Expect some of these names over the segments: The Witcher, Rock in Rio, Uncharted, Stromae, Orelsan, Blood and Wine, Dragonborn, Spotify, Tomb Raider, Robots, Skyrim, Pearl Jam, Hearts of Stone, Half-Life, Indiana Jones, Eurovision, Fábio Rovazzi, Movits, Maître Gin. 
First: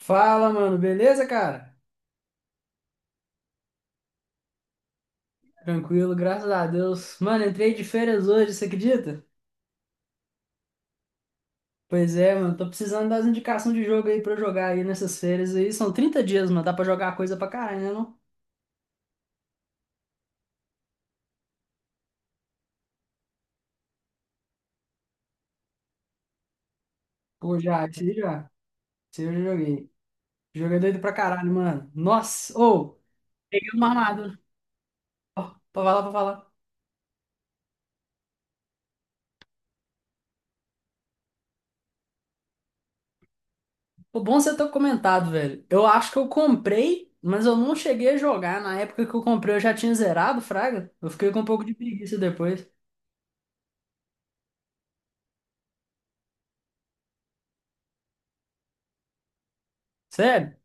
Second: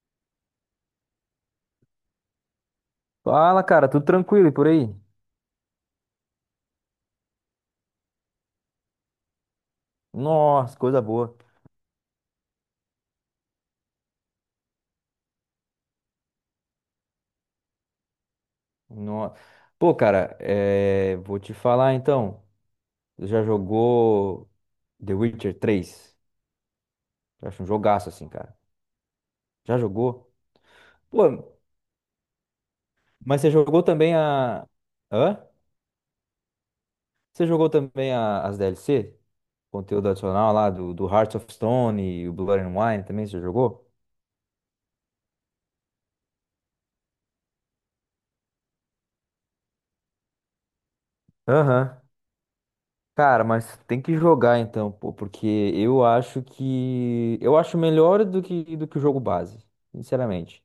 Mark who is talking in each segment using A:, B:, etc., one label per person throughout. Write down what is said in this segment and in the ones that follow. A: Fala, mano, beleza, cara?
B: Fala, cara, tudo tranquilo e por aí?
A: Tranquilo, graças a Deus. Mano, entrei de férias hoje, você acredita?
B: Nossa, coisa boa.
A: Pois é, mano, tô precisando das indicações de jogo aí pra eu jogar aí nessas férias aí. São 30 dias, mano, dá pra jogar coisa pra caralho, né, não?
B: Nossa. Pô, cara, vou te falar então. Você já jogou The Witcher três. Eu
A: Pô,
B: acho um jogaço assim,
A: já.
B: cara.
A: Esse aí eu já
B: Já
A: joguei.
B: jogou?
A: Joguei doido pra caralho,
B: Pô,
A: mano. Nossa, ô,
B: mas você
A: peguei
B: jogou
A: uma
B: também
A: armadura.
B: a. Hã?
A: Ó, pra falar, pra falar.
B: Você jogou também as DLC? Conteúdo adicional lá do Hearts of Stone e o Blood and Wine também, você jogou?
A: Pô, bom você ter comentado, velho. Eu acho que eu comprei, mas eu não cheguei a jogar. Na época que eu comprei, eu já tinha zerado, fraga. Eu fiquei com um pouco de
B: Aham.
A: preguiça depois.
B: Cara, mas tem que jogar então, pô, porque eu acho melhor do que o jogo base,
A: Sério?
B: sinceramente.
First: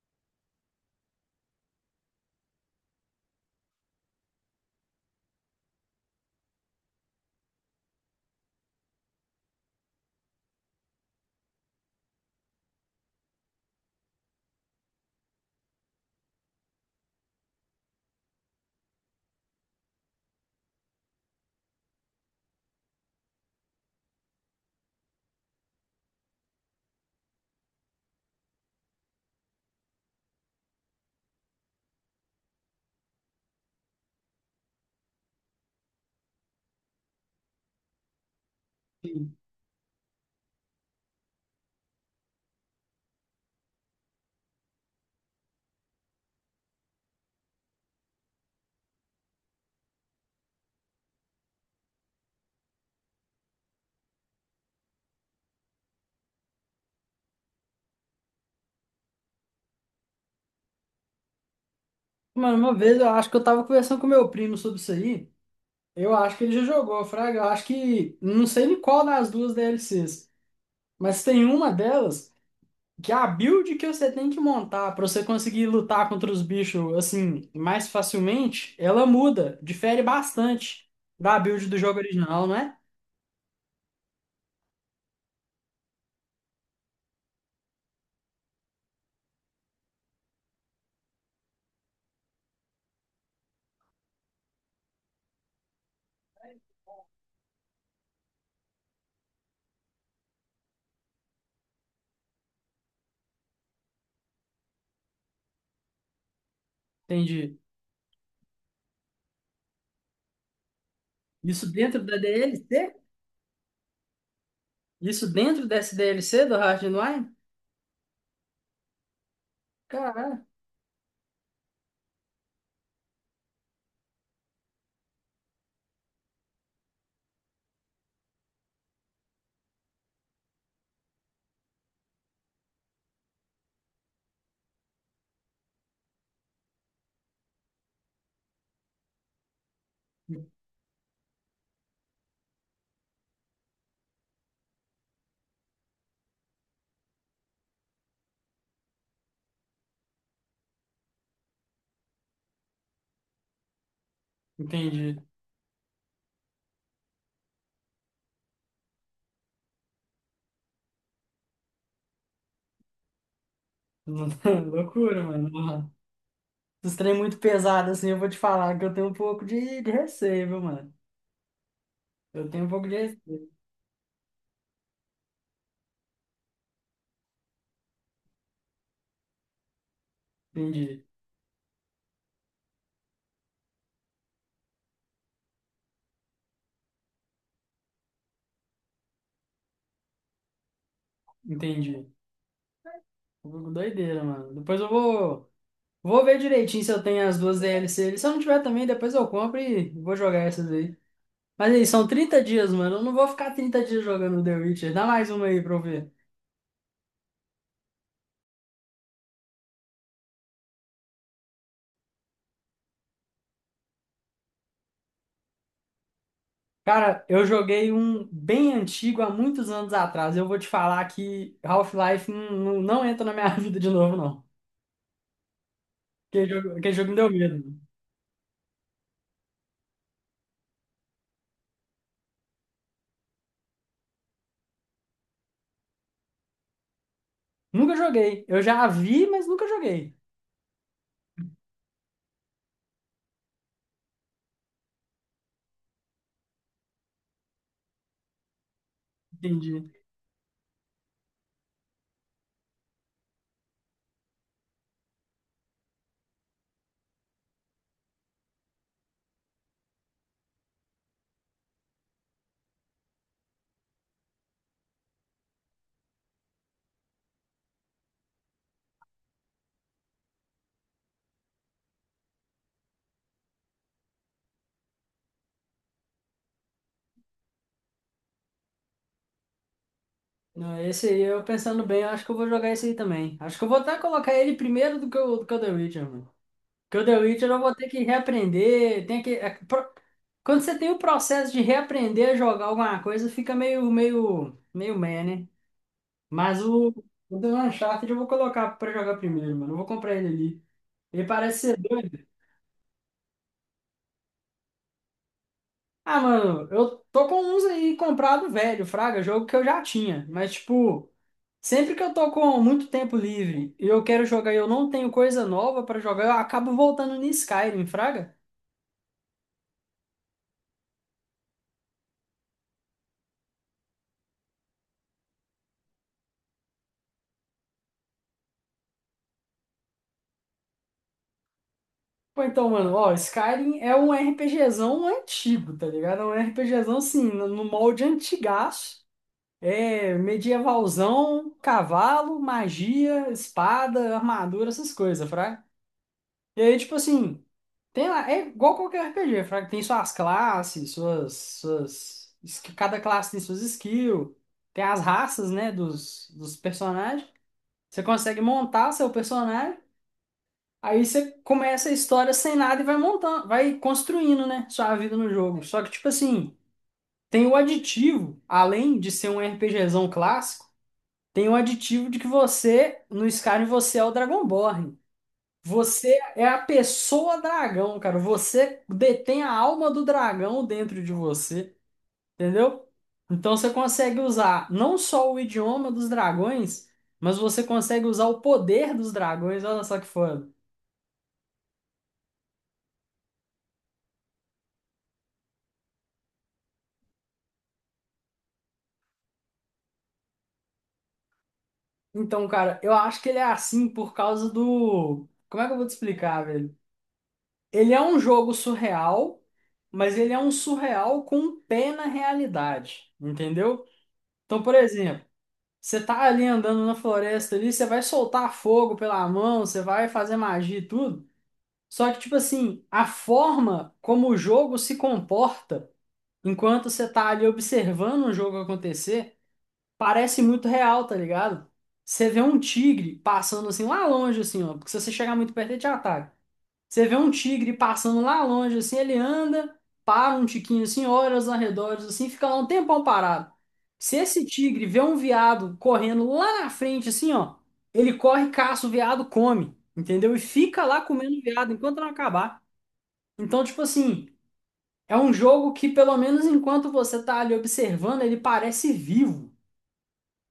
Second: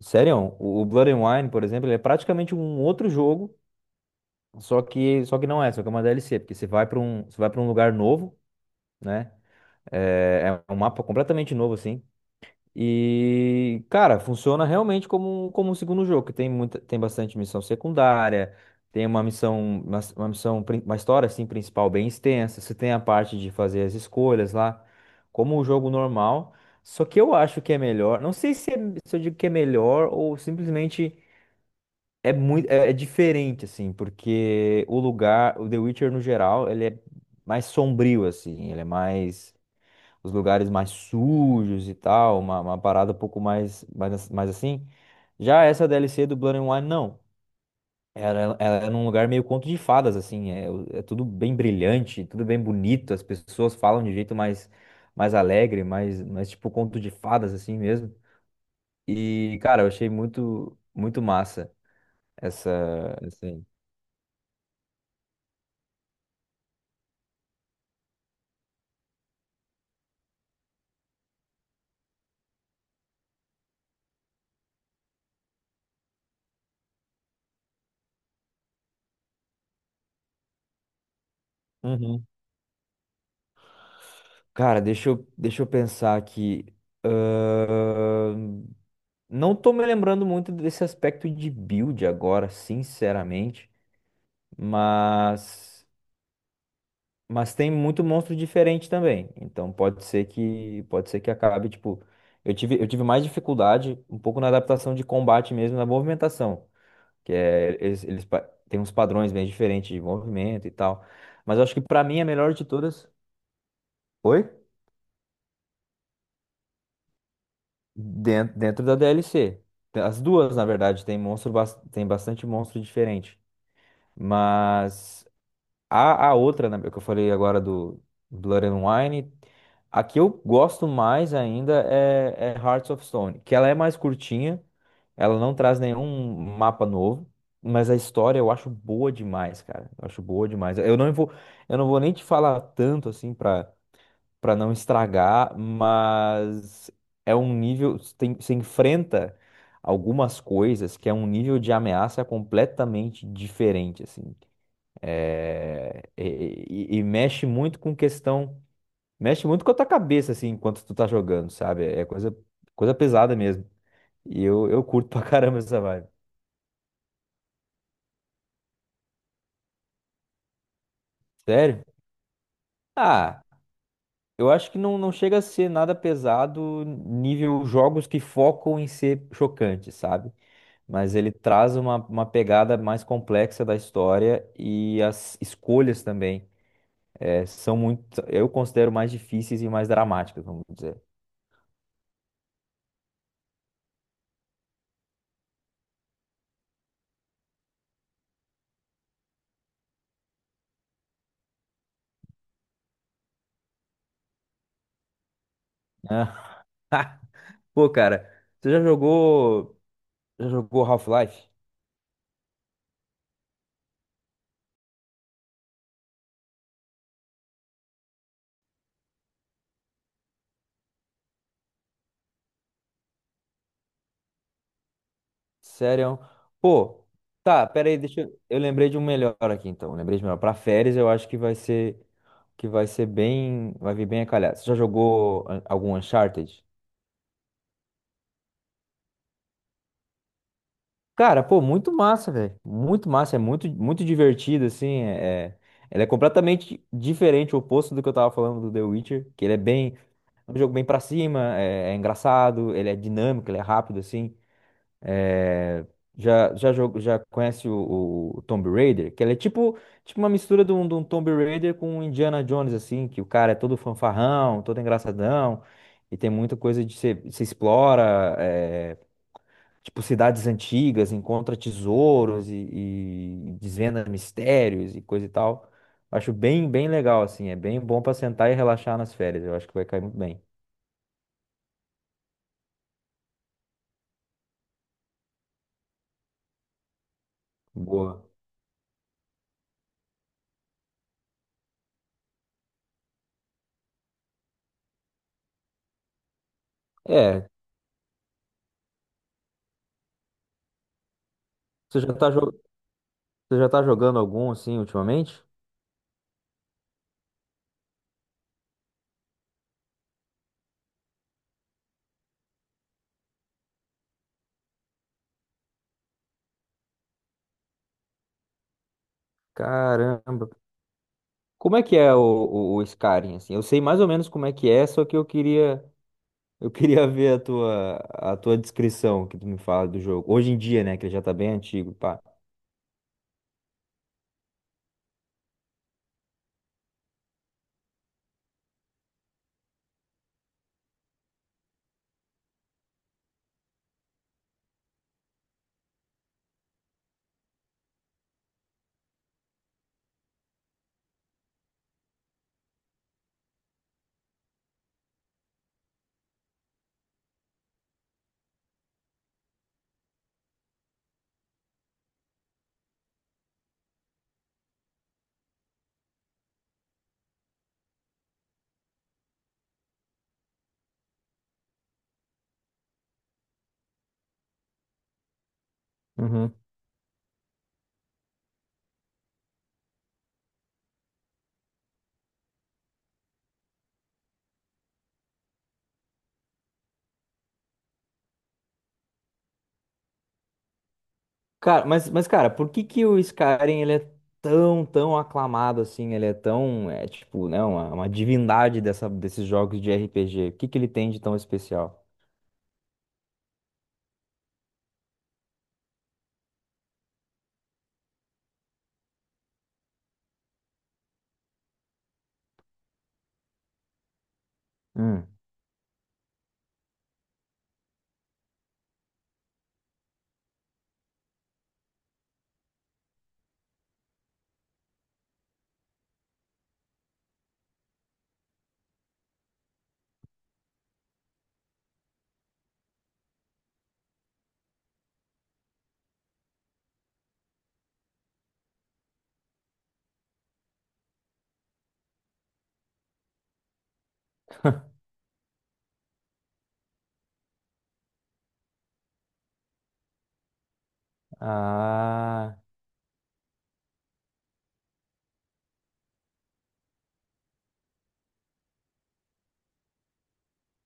B: Sério, o Blood and Wine, por exemplo, ele é praticamente um outro jogo, só que não é, só que é uma DLC, porque você vai para um lugar novo, né? É, é um mapa completamente novo assim. E, cara, funciona realmente como, como um segundo jogo, que tem bastante missão secundária, tem uma missão, uma missão, uma história assim principal bem extensa, você tem a parte de fazer as escolhas lá, como um jogo normal. Só que eu acho que é melhor, não sei se se eu digo que é melhor ou simplesmente é muito, é diferente assim, porque o lugar, o The Witcher no geral, ele é mais sombrio assim, ele é mais os lugares mais sujos e tal, uma parada um pouco mais assim. Já essa DLC do Blood and Wine, não. Ela é num lugar meio conto de fadas, assim. É, é tudo bem brilhante, tudo bem bonito. As pessoas falam de um jeito mais, mais alegre, mais tipo conto de fadas, assim mesmo. E, cara, eu achei muito, muito massa
A: Mano, uma vez eu acho que eu
B: essa
A: tava
B: aí.
A: conversando com meu primo sobre isso aí. Eu acho que ele já jogou, Fraga. Eu acho que. Não sei em qual das duas DLCs. Mas tem uma delas que é a build que você tem que montar pra você conseguir lutar contra os bichos assim mais facilmente, ela muda, difere bastante da build do jogo
B: Uhum.
A: original, não é?
B: Cara, deixa eu pensar aqui. Ahn, Não tô me lembrando muito desse aspecto de build agora, sinceramente, mas tem muito monstro diferente também. Então pode ser que acabe, tipo, eu tive mais dificuldade um pouco na adaptação de combate mesmo, na movimentação, que
A: Entendi.
B: é eles têm uns padrões bem diferentes de movimento e tal. Mas eu
A: Isso
B: acho que
A: dentro
B: pra
A: da
B: mim a melhor de
A: DLC?
B: todas, oi?
A: Isso dentro dessa DLC do Hard and Wine?
B: Dentro, dentro da DLC. As
A: Caralho.
B: duas, na verdade, tem monstro, tem bastante monstro diferente. Mas a outra, né, que eu falei agora do Blood and Wine, a que eu gosto mais ainda é Hearts of Stone, que ela é mais curtinha, ela não traz nenhum mapa novo, mas a história eu acho boa demais, cara. Eu acho boa demais. Eu não vou nem te falar tanto assim pra para não estragar, mas é um nível, tem, você enfrenta algumas coisas que é um nível de ameaça completamente diferente, assim.
A: Entendi.
B: É, e, e mexe muito com questão, mexe muito com a tua cabeça, assim, enquanto tu tá jogando, sabe? É coisa pesada mesmo. E eu curto pra
A: Loucura,
B: caramba essa
A: mano.
B: vibe.
A: Dos trem é muito pesado, assim, eu vou te falar que eu tenho um pouco de receio, viu, mano?
B: Sério?
A: Eu tenho um pouco de
B: Ah,
A: receio.
B: eu acho que não, não chega a ser nada pesado nível jogos que focam em ser chocante, sabe?
A: Entendi,
B: Mas ele traz uma pegada mais complexa da história e as escolhas também são muito, eu considero mais difíceis e mais dramáticas, vamos dizer.
A: entendi. Um pouco doideira, mano. Depois eu vou ver direitinho se eu tenho as duas D L DLC. Se eu não tiver também, depois eu compro e vou jogar essas aí. Mas aí, são 30 dias, mano. Eu não vou ficar 30 dias jogando The Witcher. Dá mais uma aí pra eu ver.
B: Pô, cara, você já jogou. Já jogou Half-Life?
A: Cara, eu joguei um bem antigo há muitos anos atrás. Eu vou te falar que Half-Life não, não, não entra na minha vida de novo, não.
B: Sério?
A: Aquele jogo,
B: Pô,
A: aquele jogo me deu
B: tá, pera
A: medo.
B: aí, deixa eu. Eu lembrei de um melhor aqui, então. Lembrei de melhor. Pra férias, eu acho que vai ser. Que vai ser bem. Vai vir bem a calhar. Você já jogou algum Uncharted?
A: Nunca joguei. Eu já vi, mas nunca joguei.
B: Cara, pô, muito massa, velho. Muito massa. É muito, muito divertido, assim. Ele é completamente diferente, o oposto do que eu tava falando do The Witcher. Que ele é bem.
A: Entendi.
B: É um jogo bem pra cima, é engraçado, ele é dinâmico, ele é rápido, assim. É, Já conhece o Tomb Raider? Que ele é tipo, tipo uma mistura de um Tomb Raider com um Indiana Jones, assim, que o cara é todo fanfarrão, todo engraçadão, e tem muita coisa de se explora, é, tipo cidades antigas, encontra tesouros e desvenda mistérios e coisa e tal. Acho bem, bem legal, assim, é bem bom pra sentar e relaxar nas férias, eu acho que vai cair muito bem.
A: Não, esse aí, eu pensando bem, eu acho que eu vou jogar esse aí também. Acho que eu vou até colocar ele primeiro do que o The Witcher, mano. Porque o The Witcher eu vou ter
B: Boa.
A: que reaprender. Tem que, é, pro- Quando você tem o processo de reaprender a jogar alguma coisa, fica meio meh, né? Mas o,
B: É,
A: o do Uncharted eu vou colocar pra jogar primeiro, mano. Eu vou comprar ele ali. Ele parece
B: você
A: ser
B: já tá, jo-
A: doido.
B: você já tá jogando algum, assim, ultimamente?
A: Ah, mano, eu tô com uns aí comprado velho, fraga, jogo que eu já tinha. Mas, tipo. Sempre que eu tô com muito tempo livre e eu quero jogar e eu não tenho coisa nova pra jogar, eu acabo voltando em Skyrim, fraga?
B: Caramba. Como é que é o Skyrim, assim? Eu sei mais ou menos como é que é, só que eu queria ver a tua descrição que tu me fala do jogo. Hoje em dia, né, que ele já tá bem antigo, pá.
A: Pô, então, mano, ó, Skyrim é um RPGzão antigo, tá ligado? É um RPGzão, assim, no molde antigaço. É medievalzão, cavalo, magia, espada, armadura, essas coisas, fraga? E aí, tipo assim. Tem lá, é igual qualquer RPG, Fraga. Tem suas classes. Cada classe tem suas skills, tem as raças, né, dos personagens. Você consegue montar seu personagem, aí você começa a história sem nada e vai montando, vai construindo, né, sua vida no jogo. Só que, tipo assim, tem o aditivo, além de ser um RPGzão clássico, tem o aditivo de que você, no Skyrim, você é o Dragonborn.
B: Uhum.
A: Você é a pessoa dragão, cara. Você detém a alma do dragão dentro de você, entendeu? Então você consegue usar não só o idioma dos dragões, mas você consegue usar o poder dos dragões. Olha só que foda.
B: Cara, mas cara, por que que o Skyrim ele é tão aclamado assim? Ele é tão é tipo, né, uma divindade dessa desses jogos de RPG. O que que ele tem de tão especial?
A: Então, cara, eu acho que ele é assim por causa do. Como é que eu vou te explicar, velho? Ele é um jogo surreal, mas ele é um surreal com um pé na realidade, entendeu? Então, por
B: Hum.
A: exemplo. Você tá ali andando na floresta ali, você vai soltar fogo pela mão, você vai fazer magia e tudo. Só que, tipo assim, a forma como o jogo se comporta enquanto você tá ali observando o jogo acontecer, parece muito real, tá ligado? Você vê um tigre passando assim lá longe, assim, ó. Porque se você chegar muito perto, ele te ataca. Você vê um tigre passando lá longe, assim, ele anda, para um tiquinho assim, olha os arredores, assim, fica lá um tempão parado. Se esse tigre vê um veado correndo lá na frente, assim, ó, ele corre, caça o veado, come, entendeu? E fica lá comendo o veado enquanto não
B: Ah,
A: acabar. Então, tipo assim, é um jogo que, pelo menos enquanto você tá ali observando, ele parece vivo.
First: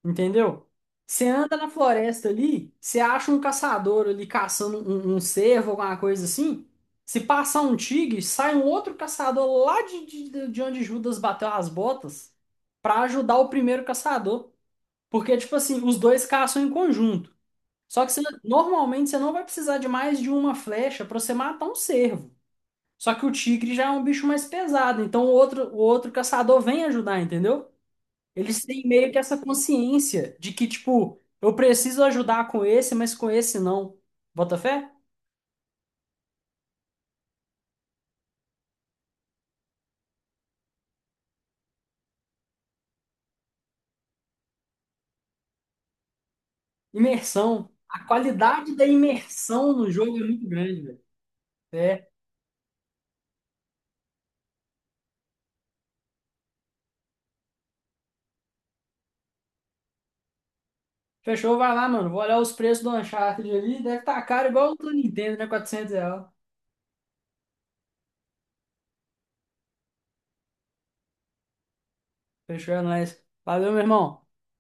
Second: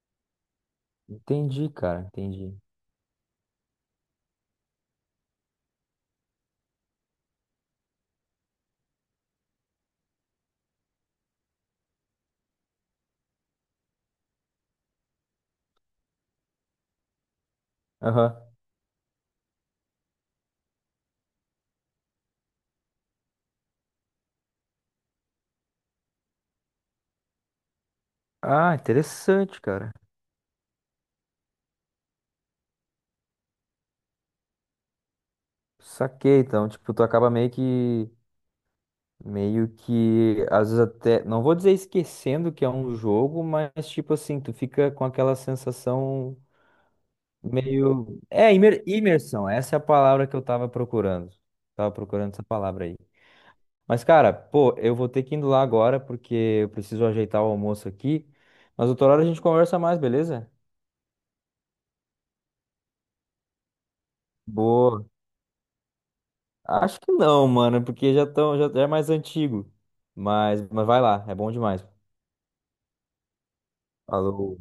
A: Entendeu? Você anda na
B: entendi, cara,
A: floresta
B: entendi.
A: ali, você acha um caçador ali caçando um cervo, alguma coisa assim. Se passar um tigre, sai um outro caçador lá de onde Judas bateu as botas pra ajudar o primeiro caçador. Porque, tipo assim, os dois caçam em conjunto.
B: Aham.
A: Normalmente você não vai precisar de mais de uma flecha pra você matar um cervo. Só que o tigre já é um bicho mais pesado, então o outro caçador vem ajudar, entendeu? Eles
B: Ah,
A: têm meio que essa
B: interessante, cara.
A: consciência de que, tipo, eu preciso ajudar com esse, mas com esse não. Bota fé?
B: Saquei, então, tipo, tu acaba meio que, às vezes até, não vou dizer esquecendo que é um jogo, mas, tipo assim, tu fica com aquela sensação
A: Imersão. A
B: meio,
A: qualidade da
B: imersão,
A: imersão
B: essa é a
A: no jogo é
B: palavra que eu
A: muito grande, velho.
B: tava
A: É.
B: procurando essa palavra aí. Mas, cara, pô, eu vou ter que ir indo lá agora, porque eu preciso ajeitar o almoço aqui, mas outra hora a gente conversa mais, beleza?
A: Fechou, vai lá, mano. Vou olhar os preços do Uncharted ali. Deve estar caro igual o do
B: Boa.
A: Nintendo, né? R$ 400.
B: Acho que não, mano, porque já tão, já já é mais antigo, mas vai lá, é bom demais.
A: Fechou, é nóis. Valeu, meu irmão.
B: Falou.